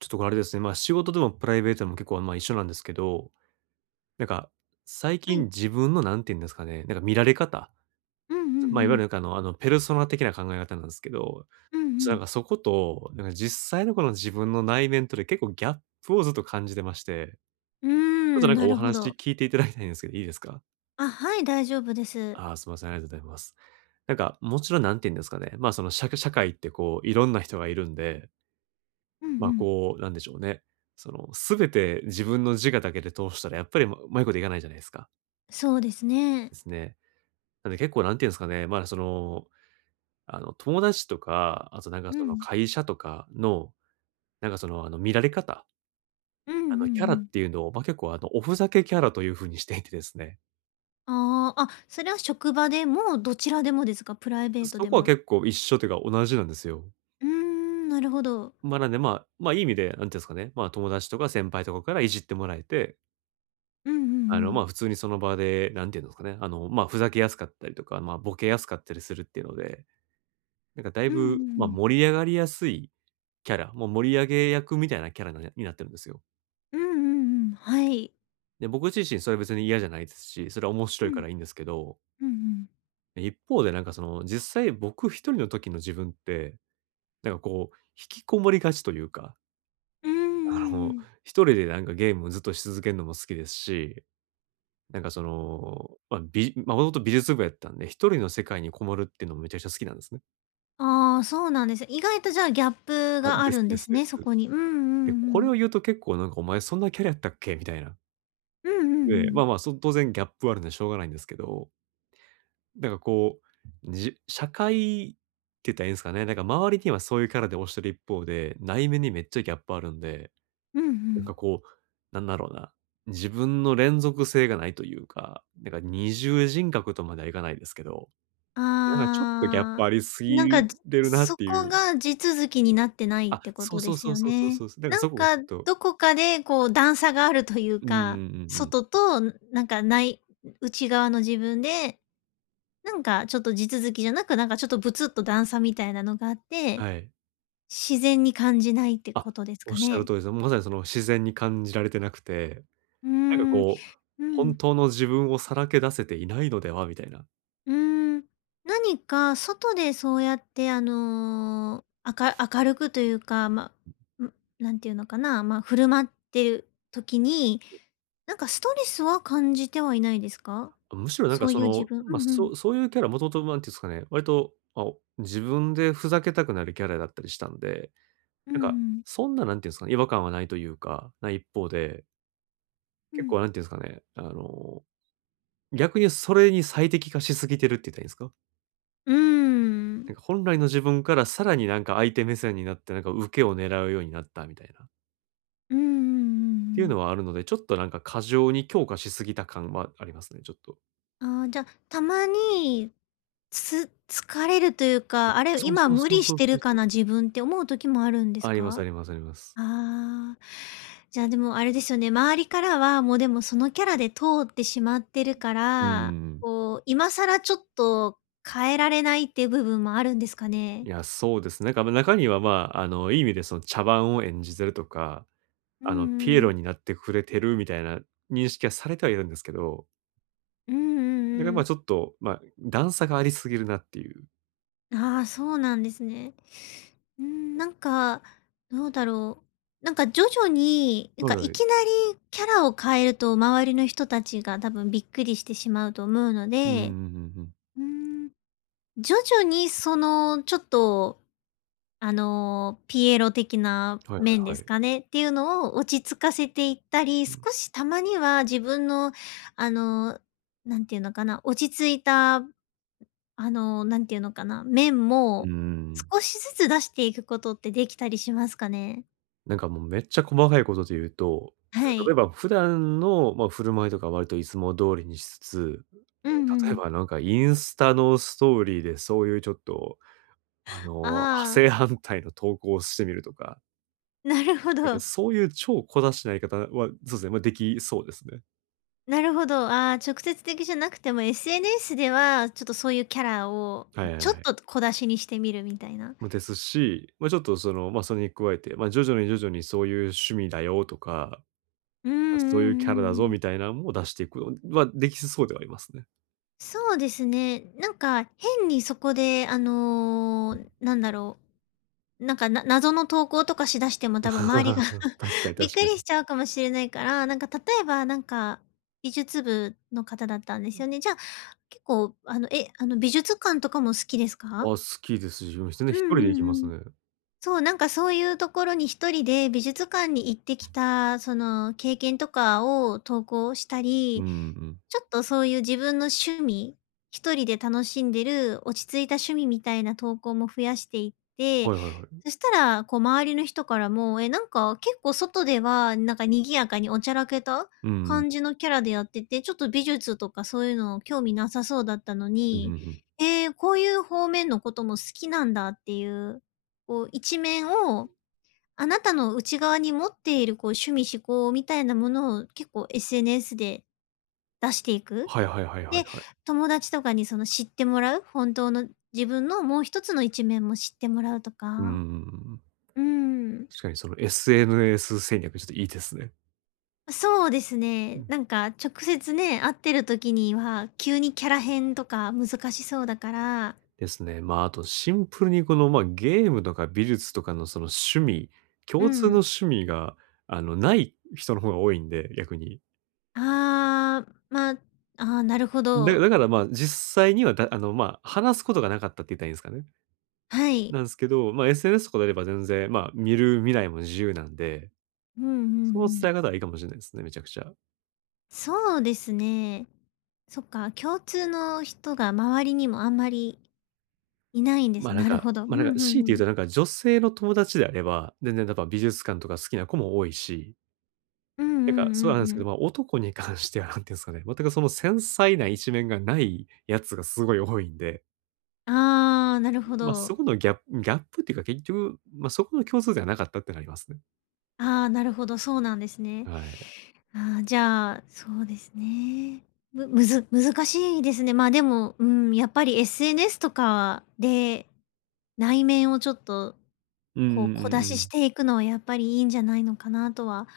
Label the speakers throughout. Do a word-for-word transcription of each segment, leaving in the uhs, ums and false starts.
Speaker 1: ちょっとこれあれですね、まあ、仕事でもプライベートでも結構、まあ、一緒なんですけど、なんか、最
Speaker 2: は
Speaker 1: 近
Speaker 2: い。
Speaker 1: 自分のなんて言うんですかね、なんか見られ方、
Speaker 2: うんうんう
Speaker 1: まあ、いわゆる
Speaker 2: ん。
Speaker 1: なんかあのあのペルソナ的な考え方なんですけど、
Speaker 2: うんう
Speaker 1: ちょっとなん
Speaker 2: ん。
Speaker 1: かそこと、なんか実際のこの自分の内面とで結構ギャップをずっと感じてまして、
Speaker 2: うー
Speaker 1: ちょっとな
Speaker 2: ん、
Speaker 1: んか
Speaker 2: な
Speaker 1: お
Speaker 2: るほ
Speaker 1: 話
Speaker 2: ど。
Speaker 1: 聞いていただきたいんですけど、いいですか？
Speaker 2: あ、はい、大丈夫です。
Speaker 1: ああー、すみません、ありがとうございます。なんかもちろんなんて言うんですかね、まあ、その、しゃ社会ってこういろんな人がいるんで、
Speaker 2: うんう
Speaker 1: まあ、
Speaker 2: ん。
Speaker 1: こう、なんでしょうね。その、すべて自分の自我だけで通したら、やっぱり、ま上手いこといかないじゃないですか。
Speaker 2: そうですね。
Speaker 1: ですね。なんで結構、なんていうんですかね、まあ、その、あの、友達とか、あとなんか
Speaker 2: う
Speaker 1: その
Speaker 2: ん。
Speaker 1: 会社とかの、なんかその、あの、見られ方、
Speaker 2: うんうんう
Speaker 1: あの、キャラっ
Speaker 2: ん。
Speaker 1: ていうのを、ま、結構、あの、おふざけキャラという風にしていてですね。
Speaker 2: ああ、あ、それは職場でもどちらでもですか？プライベート
Speaker 1: そ
Speaker 2: で
Speaker 1: こは
Speaker 2: も。
Speaker 1: 結構一緒というか同じなんですよ。
Speaker 2: うーん、なるほど。
Speaker 1: ま、なんで、まあ、ま、いい意味で、なんていうんですかね、まあ、友達とか先輩とかからいじってもらえて、
Speaker 2: うんうんう
Speaker 1: あの、まあ、
Speaker 2: ん。
Speaker 1: 普通にその場で、なんていうんですかね、あの、まあ、ふざけやすかったりとか、まあ、ボケやすかったりするっていうので、なんかだい
Speaker 2: うんうん
Speaker 1: ぶ、まあ、
Speaker 2: うん。
Speaker 1: 盛り上がりやすいキャラ、もう盛り上げ役みたいなキャラなになってるんですよ。
Speaker 2: うんうんうん。はい。
Speaker 1: で、僕自身それ別に嫌じゃないですし、それは面
Speaker 2: う
Speaker 1: 白いか
Speaker 2: ん。
Speaker 1: らいいんですけど、
Speaker 2: うんうん。
Speaker 1: 一方でなんかその、実際僕一人の時の自分って、なんかこう、引きこもりがちというか、
Speaker 2: うんうん
Speaker 1: あ
Speaker 2: う
Speaker 1: の、
Speaker 2: ん。
Speaker 1: 一人でなんかゲームずっとし続けるのも好きですし、なんかその、まあ、びまあ、もともと美術部やったんで、一人の世界にこもるっていうのもめちゃくちゃ好きなんですね。
Speaker 2: ああ、そうなんです。意外とじゃあギャップ
Speaker 1: あ、
Speaker 2: があ
Speaker 1: です
Speaker 2: るん
Speaker 1: で
Speaker 2: で
Speaker 1: す
Speaker 2: す
Speaker 1: で
Speaker 2: ね、
Speaker 1: す。
Speaker 2: そこに。うんうんう
Speaker 1: で、これを
Speaker 2: ん。
Speaker 1: 言うと結構なんかお前そんなキャラやったっけみたいな。
Speaker 2: うんうんう
Speaker 1: で、ま
Speaker 2: ん。
Speaker 1: あまあ、そ当然ギャップはあるんでしょうがないんですけど、なんかこう、じ社会って言ったらいいんですかね、なんか周りにはそういうキャラで推してる一方で、内面にめっちゃギャップあるんで、
Speaker 2: うんう
Speaker 1: なん
Speaker 2: ん。
Speaker 1: かこう、なんだろうな、自分の連続性がないというか、なんか二重人格とまではいかないですけど、なんかちょっとギャッ
Speaker 2: あ
Speaker 1: プありす
Speaker 2: ーなんか、
Speaker 1: ぎ
Speaker 2: じ
Speaker 1: てるなっ
Speaker 2: そ
Speaker 1: てい
Speaker 2: こ
Speaker 1: う。
Speaker 2: が地続きになってないっ
Speaker 1: あ、
Speaker 2: てこ
Speaker 1: そう
Speaker 2: と
Speaker 1: そ
Speaker 2: で
Speaker 1: う
Speaker 2: す
Speaker 1: そう
Speaker 2: よ
Speaker 1: そうそうそ
Speaker 2: ね。
Speaker 1: うそう。だから
Speaker 2: なん
Speaker 1: そこがち
Speaker 2: か、
Speaker 1: ょっと、
Speaker 2: どこかでこう段差があるという
Speaker 1: うんうんう
Speaker 2: か、
Speaker 1: んうん。
Speaker 2: 外となんか内内側の自分で、なんかちょっと地続きじゃなく、なんかちょっとブツッと段差みたいなのがあって、
Speaker 1: はい。
Speaker 2: 自然に感じないって
Speaker 1: あ、
Speaker 2: ことです
Speaker 1: おっ
Speaker 2: か
Speaker 1: しゃる
Speaker 2: ね？
Speaker 1: 通りです。まさにその自然に感じられてなくて、
Speaker 2: うー
Speaker 1: なんか
Speaker 2: ん、
Speaker 1: こう、
Speaker 2: う
Speaker 1: 本
Speaker 2: ん。
Speaker 1: 当の自分をさらけ出せていないのではみたいな。
Speaker 2: うーん、何か外でそうやって、あの、あか明るくというか、まあ、ん、なんていうのかな、まあ、振る舞ってる時に、なんかストレスは感じてはいないですか？
Speaker 1: むしろなん
Speaker 2: そ
Speaker 1: か
Speaker 2: う
Speaker 1: そ
Speaker 2: いう自
Speaker 1: の、
Speaker 2: 分う
Speaker 1: まあ、
Speaker 2: んう
Speaker 1: そ
Speaker 2: ん。
Speaker 1: うそういうキャラ、もともとなんていうんですかね、割と、あ、自分でふざけたくなるキャラだったりしたんで、
Speaker 2: うん
Speaker 1: なん
Speaker 2: う
Speaker 1: か、
Speaker 2: ん。
Speaker 1: そんななんていうんですかね、違和感はないというか、ない一方で、
Speaker 2: う
Speaker 1: 結
Speaker 2: ん。
Speaker 1: 構なんていうんですかね、あの逆にそれに最適化しすぎてるって言ったらいいんですか？
Speaker 2: う
Speaker 1: な
Speaker 2: ん。
Speaker 1: んか本来の自分からさらになんか相手目線になって、なんか受けを狙うようになったみたいな、っ
Speaker 2: うんうんう
Speaker 1: ていうのはあ
Speaker 2: ん。
Speaker 1: るので、ちょっとなんか過剰に強化しすぎた感はありますね、ちょっと。
Speaker 2: ああー、じゃあ、たまに、つ疲れるという
Speaker 1: あ、
Speaker 2: か、あれ、
Speaker 1: そう
Speaker 2: 今
Speaker 1: そう
Speaker 2: 無
Speaker 1: そう
Speaker 2: 理し
Speaker 1: そう
Speaker 2: て
Speaker 1: そ
Speaker 2: る
Speaker 1: うそ
Speaker 2: か
Speaker 1: う。
Speaker 2: な自分って思う時もあるんで
Speaker 1: あ
Speaker 2: す
Speaker 1: ります
Speaker 2: か？
Speaker 1: ありますあります。
Speaker 2: ああ。じゃあ、でもあれですよね、周りからは、もうでもそのキャラで通ってしまってるか
Speaker 1: うー
Speaker 2: ら、
Speaker 1: ん。
Speaker 2: こう、今更ちょっと変えられないっていう部分もあるんですか
Speaker 1: い
Speaker 2: ね？
Speaker 1: や、そうですね。なんか、ま、中には、まあ、あの、いい意味でその茶番を演じてるとか、
Speaker 2: うん
Speaker 1: あの、ピエ
Speaker 2: う
Speaker 1: ロ
Speaker 2: ん。
Speaker 1: になってくれてるみたいな認識はされてはいるんですけど、
Speaker 2: うんう
Speaker 1: だから、
Speaker 2: んう
Speaker 1: ま、
Speaker 2: ん。
Speaker 1: ちょっと、まあ、段差がありすぎるなっていう。
Speaker 2: ああ、そうなんですね。うん、なんか、どうだろう。なんか徐々に、なん
Speaker 1: は
Speaker 2: か
Speaker 1: いは
Speaker 2: い
Speaker 1: い。
Speaker 2: きなりキャラを変えると、周りの人たちが多分びっくりしてしまうと思うの
Speaker 1: うんうんうん
Speaker 2: で、
Speaker 1: うん。
Speaker 2: うん、徐々にその、ちょっとあの、ピエロ的な
Speaker 1: はい
Speaker 2: 面
Speaker 1: は
Speaker 2: で
Speaker 1: いは
Speaker 2: す
Speaker 1: い。
Speaker 2: かね、っていうのを落ち着かせていったり、
Speaker 1: う
Speaker 2: 少
Speaker 1: ん。
Speaker 2: したまには自分の、あの、なんていうのかな、落ち着いた、あの、なんていうのかな、面
Speaker 1: うー
Speaker 2: も
Speaker 1: ん。
Speaker 2: 少しずつ出していくことってできたりしますかね？
Speaker 1: なんかもうめっちゃ細かいことで言うと、
Speaker 2: は
Speaker 1: 例え
Speaker 2: い。
Speaker 1: ば普段の、まあ、振る舞いとか割といつも通りにしつつ、
Speaker 2: うんう
Speaker 1: 例えば
Speaker 2: ん。
Speaker 1: なんかインスタのストーリーでそういうちょっと、あの、
Speaker 2: ああ、
Speaker 1: 正反対の投稿をしてみるとか、
Speaker 2: なるほ
Speaker 1: なんか
Speaker 2: ど。
Speaker 1: そういう超小出しなやり方は、そうですね、まあ、できそうですね。
Speaker 2: なるほど。ああ、直接的じゃなくても エスエヌエス では、ちょっとそういうキャラを
Speaker 1: はいは
Speaker 2: ち
Speaker 1: い
Speaker 2: ょ
Speaker 1: は
Speaker 2: っ
Speaker 1: い。
Speaker 2: と小出しにしてみるみたいな。
Speaker 1: ま、ですし、まあ、ちょっとその、まあ、それに加えて、まあ、徐々に徐々にそういう趣味だよとか、
Speaker 2: うんうんう
Speaker 1: そういうキャラだぞ
Speaker 2: んうん。
Speaker 1: みたいなのも出していくのはできそうではありますね。
Speaker 2: そうですね。なんか、変にそこで、あの、なんだろう、なんか、な謎の投稿とかしだしても多分周りが
Speaker 1: 確かに
Speaker 2: びっ
Speaker 1: 確
Speaker 2: く
Speaker 1: かに。
Speaker 2: りしちゃうかもしれないから、なんか例えば、なんか、美術部の方だったんですよね。じゃあ、結構、あの、え、あの、美術館とかも好きです
Speaker 1: あ、
Speaker 2: か？
Speaker 1: 好きです。自分してね。
Speaker 2: う
Speaker 1: 一
Speaker 2: ん
Speaker 1: 人で行
Speaker 2: う
Speaker 1: きま
Speaker 2: ん
Speaker 1: す
Speaker 2: うん。
Speaker 1: ね。
Speaker 2: そう、なんかそういうところに一人で美術館に行ってきた、その経験とかを投稿した
Speaker 1: うん
Speaker 2: り、
Speaker 1: うん。
Speaker 2: ちょっとそういう自分の趣味、一人で楽しんでる落ち着いた趣味みたいな投稿も増やしていって、
Speaker 1: はいはいはい。
Speaker 2: そしたらこう周りの人からも、え、なんか結構外ではなんか賑やかにおちゃらけた
Speaker 1: うんうん。
Speaker 2: 感じのキャラでやってて、ちょっと美術とかそういうの興味なさそうだったの
Speaker 1: うんうん
Speaker 2: に、
Speaker 1: うん。
Speaker 2: ええ、こういう方面のことも好きなんだっていうこう一面を、あなたの内側に持っているこう趣味嗜好みたいなものを結構 エスエヌエス で出していく。
Speaker 1: はいはいはいはい
Speaker 2: で、
Speaker 1: はい。
Speaker 2: 友達とかにその知ってもらう、本当の自分のもう一つの一面も知ってもらうと
Speaker 1: うんうんう
Speaker 2: か。
Speaker 1: んうん。
Speaker 2: うーん。
Speaker 1: 確かにその エスエヌエス 戦略ちょっといいですね。
Speaker 2: そうです
Speaker 1: う
Speaker 2: ね。
Speaker 1: ん。
Speaker 2: なんか直接ね、会ってる時には急にキャラ変とか難しそうだから。
Speaker 1: ですね。まあ、あとシンプルにこの、まあ、ゲームとか美術とかのその趣味、
Speaker 2: う
Speaker 1: 共通の
Speaker 2: ん。
Speaker 1: 趣味が、あの、ない人の方が多いんで、逆に。
Speaker 2: ああ、まあ、ああ、なるほ
Speaker 1: だ
Speaker 2: ど。
Speaker 1: だからまあ、実際には、だあの、まあ、話すことがなかったって言ったらいいんですかね。
Speaker 2: はい。
Speaker 1: なんですけど、まあ、エスエヌエス とかであれば全然、まあ、見る未来も自由なんで、
Speaker 2: うんうんう
Speaker 1: その
Speaker 2: ん。
Speaker 1: 伝え方はいいかもしれないですね、めちゃくちゃ。
Speaker 2: そうですね。そっか、共通の人が周りにもあんまりいないんで
Speaker 1: ま
Speaker 2: す。
Speaker 1: あ、なん
Speaker 2: なる
Speaker 1: か
Speaker 2: ほど。う
Speaker 1: まあ、
Speaker 2: ん
Speaker 1: な
Speaker 2: う
Speaker 1: んか、強いて
Speaker 2: ん
Speaker 1: 言
Speaker 2: う
Speaker 1: う
Speaker 2: ん。
Speaker 1: となんか女性の友達であれば、全然やっぱ美術館とか好きな子も多いし、
Speaker 2: うんうんう
Speaker 1: なんかそうなんで
Speaker 2: ん
Speaker 1: す
Speaker 2: う
Speaker 1: けど、
Speaker 2: ん。
Speaker 1: まあ、男に関してはなんて言うんですかね、全くその繊細な一面がないやつがすごい多いんで、
Speaker 2: ああ、なるほ
Speaker 1: ま、そ
Speaker 2: ど。
Speaker 1: このギャップギャップっていうか結局、ま、そこの共通点はなかったってなりますね。
Speaker 2: ああ、なるほど、そうなんですね。
Speaker 1: はい。
Speaker 2: ああ、じゃあ、そうですね。むむず難しいですね。まあ、でも、うん、やっぱり エスエヌエス とかで、内面をちょっと、
Speaker 1: うんうん
Speaker 2: こう、
Speaker 1: う
Speaker 2: 小
Speaker 1: ん
Speaker 2: 出
Speaker 1: う
Speaker 2: しし
Speaker 1: ん。
Speaker 2: ていくのはやっぱりいいんじゃないのかなとは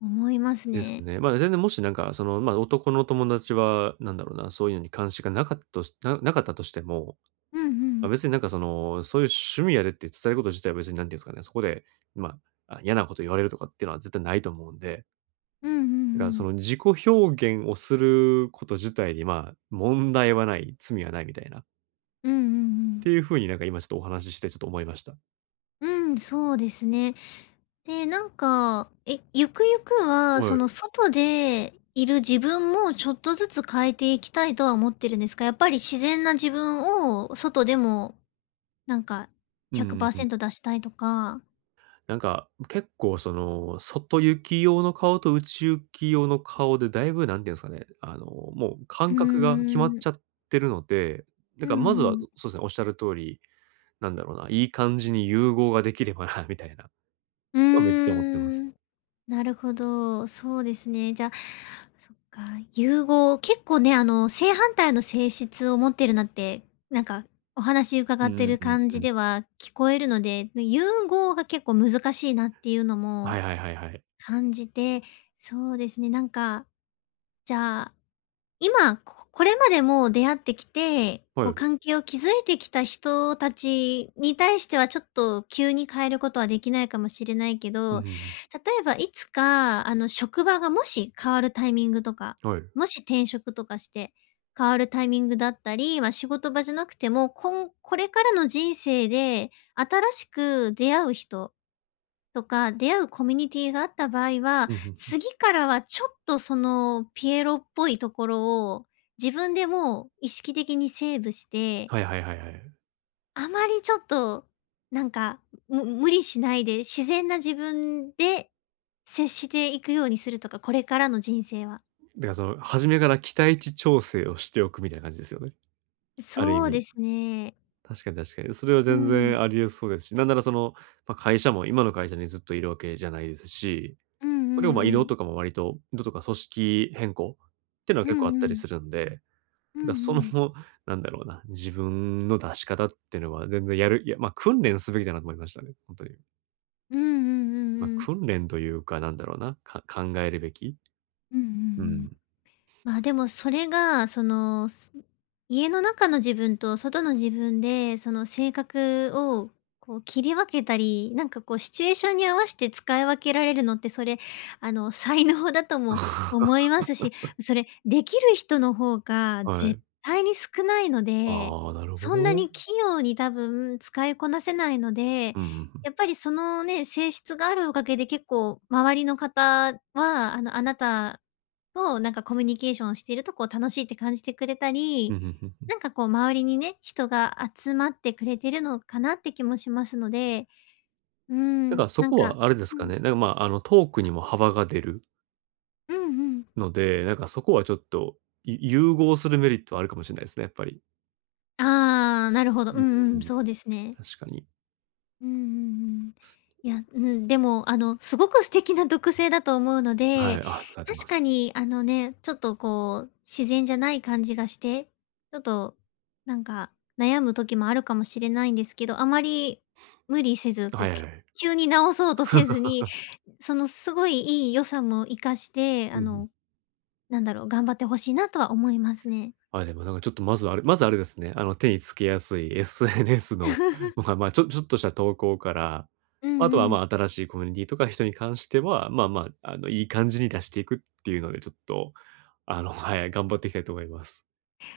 Speaker 2: 思います
Speaker 1: です
Speaker 2: ね。
Speaker 1: ね。まあ、全然もしなんか、その、まあ、男の友達は、なんだろうな、そういうのに関心がなかったとしななかったとしても、
Speaker 2: うんう
Speaker 1: まあ、
Speaker 2: ん。
Speaker 1: 別になんかその、そういう趣味やでって伝えること自体は別になんていうんですかね、そこで、まあ、あ嫌なこと言われるとかっていうのは絶対ないと思うんで、
Speaker 2: うんうんう
Speaker 1: だからそ
Speaker 2: ん。
Speaker 1: の自己表現をすること自体に、まあ、問題はない、罪はないみたいな、っ
Speaker 2: うんうんうん。
Speaker 1: ていうふうになんか今ちょっとお話ししてちょっと思いました。
Speaker 2: うん、そうですね。で、なんか、え、ゆくゆくは、
Speaker 1: は
Speaker 2: そ
Speaker 1: い。
Speaker 2: の外でいる自分もちょっとずつ変えていきたいとは思ってるんですか？やっぱり自然な自分を外でも、なんか、
Speaker 1: うんうんうん。
Speaker 2: ひゃくパーセント出したいとか。
Speaker 1: なんか、結構その、外行き用の顔と内行き用の顔でだいぶなんていうんですかね、あの、もう
Speaker 2: う
Speaker 1: 感
Speaker 2: ー
Speaker 1: 覚が決まっち
Speaker 2: ん。
Speaker 1: ゃってるので、だ
Speaker 2: うん
Speaker 1: か
Speaker 2: う
Speaker 1: らまずは
Speaker 2: ん。
Speaker 1: そうですね、おっしゃる通り、なんだろうな、いい感じに融合ができればなみたいな、
Speaker 2: うー
Speaker 1: はめっちゃ思ってます。
Speaker 2: ん。なるほど、そうですね。じゃあ、そっか、融合、結構ね、あの、正反対の性質を持ってるなって、なんか、お話伺
Speaker 1: う
Speaker 2: って
Speaker 1: ん
Speaker 2: る
Speaker 1: うん
Speaker 2: 感
Speaker 1: う
Speaker 2: じ
Speaker 1: ん。
Speaker 2: では聞こえるので、融合が結構難しいなっていうの
Speaker 1: は
Speaker 2: も
Speaker 1: いはいはいはい。
Speaker 2: 感じて、そうですね、なんか、じゃあ今、ここれまでもう出会ってきて、こ
Speaker 1: は
Speaker 2: う
Speaker 1: い。
Speaker 2: 関係を築いてきた人たちに対してはちょっと急に変えることはできないかもしれないけ
Speaker 1: うん
Speaker 2: ど、
Speaker 1: う
Speaker 2: 例えばいつか、あの、職場がもし変わるタイミングとか、
Speaker 1: ん。はい。
Speaker 2: もし転職とかして変わるタイミングだったり、まあ、仕事場じゃなくても、こんこれからの人生で新しく出会う人とか、出会うコミュニティがあった場合は、
Speaker 1: うんうんうん。
Speaker 2: 次からはちょっとそのピエロっぽいところを、自分でもう意識的にセーブして、
Speaker 1: はいはいはいはい。
Speaker 2: あまりちょっと、なんか、む無理しないで、自然な自分で接していくようにするとか、これからの人生は。
Speaker 1: だからその、初めから期待値調整をしておくみたいな感じですよね。ある意
Speaker 2: そうで
Speaker 1: 味。
Speaker 2: すね。
Speaker 1: 確かに確かに。それは
Speaker 2: う
Speaker 1: 全
Speaker 2: ん。
Speaker 1: 然ありえそうですし、なんならその、まあ、会社も今の会社にずっといるわけじゃないですし、
Speaker 2: うんうん
Speaker 1: ま、でも、ま、移
Speaker 2: う
Speaker 1: 動
Speaker 2: ん。
Speaker 1: とかも割と移動とか組織変更っていうのは
Speaker 2: う
Speaker 1: 結構あ
Speaker 2: ん
Speaker 1: っ
Speaker 2: う
Speaker 1: たり
Speaker 2: ん。
Speaker 1: するんで、
Speaker 2: うん
Speaker 1: だ、そ
Speaker 2: う
Speaker 1: の、
Speaker 2: ん。
Speaker 1: なんだろうな、自分の出し方っていうのは全然やるいや、ま、訓練すべきだなと思いましたね、本当に。
Speaker 2: うんうんうん
Speaker 1: ま、
Speaker 2: うん。
Speaker 1: 訓練というか、なんだろうな、か考えるべき、
Speaker 2: うんうんう
Speaker 1: うん。
Speaker 2: ん。まあ、でもそれが、その、す家の中の自分と外の自分で、その性格をこう切り分けたり、なんかこうシチュエーションに合わせて使い分けられるのって、それ、あの、才能だとも 思いますし、それできる人の方が
Speaker 1: は
Speaker 2: 絶
Speaker 1: い。
Speaker 2: 対に少ないので、
Speaker 1: ああ、なるほ
Speaker 2: そんな
Speaker 1: ど。
Speaker 2: に器用に多分使いこなせないので、
Speaker 1: うんうんうん。
Speaker 2: やっぱりそのね、性質があるおかげで結構周りの方は、あの、あなたと、なんかコミュニケーションしているとこう楽しいって感じてくれた
Speaker 1: うん、
Speaker 2: り、
Speaker 1: んうんうん。
Speaker 2: なんかこう周りにね、人が集まってくれてるのかなって気もしますので、うー
Speaker 1: だか
Speaker 2: ん、
Speaker 1: らそ
Speaker 2: なん
Speaker 1: こ
Speaker 2: か
Speaker 1: はあれです
Speaker 2: う
Speaker 1: か
Speaker 2: ん、
Speaker 1: ね、なんか、まあ、あの、トークにも幅が出る
Speaker 2: うんうん。
Speaker 1: ので、なんかそこはちょっと、い融合するメリットはあるかもしれないですね、やっぱり。
Speaker 2: ああ、なるほ
Speaker 1: う
Speaker 2: ど。う
Speaker 1: んう
Speaker 2: んう
Speaker 1: ん
Speaker 2: ん、
Speaker 1: うん、
Speaker 2: そうですね。
Speaker 1: 確かに。
Speaker 2: うんうんうん。いや、うん、でも、あの、すごく素敵な特性だと思うの
Speaker 1: は
Speaker 2: で、
Speaker 1: い、あ、育てま
Speaker 2: 確
Speaker 1: す。
Speaker 2: かに、あのね、ちょっとこう、自然じゃない感じがして、ちょっと、なんか、悩む時もあるかもしれないんですけど、あまり無理せず、こ
Speaker 1: は
Speaker 2: う、
Speaker 1: いはい
Speaker 2: き
Speaker 1: はい。
Speaker 2: 急に直そうとせずに、そのすごいいい良さも活かして、
Speaker 1: う
Speaker 2: あ
Speaker 1: んうん。
Speaker 2: の、なんだろう、頑張ってほしいなとは思いますね。
Speaker 1: あ、でもなんかちょっとまずあれまずあれですね、あの手につけやすい エスエヌエス の、まあまあ、ちょちょっとした投稿から、
Speaker 2: うん
Speaker 1: あと
Speaker 2: う
Speaker 1: は
Speaker 2: ん。
Speaker 1: まあ新しいコミュニティとか人に関しては、まあまあ、あのいい感じに出していくっていうので、ちょっと、あの、はい、頑張っていきたいと思います。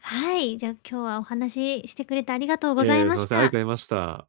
Speaker 2: はい、じゃあ今日はお話ししてくれてありがとう
Speaker 1: い
Speaker 2: ご
Speaker 1: えい
Speaker 2: ざい
Speaker 1: え、す
Speaker 2: ま
Speaker 1: みま
Speaker 2: し
Speaker 1: せん、ありが
Speaker 2: た。
Speaker 1: とうございました。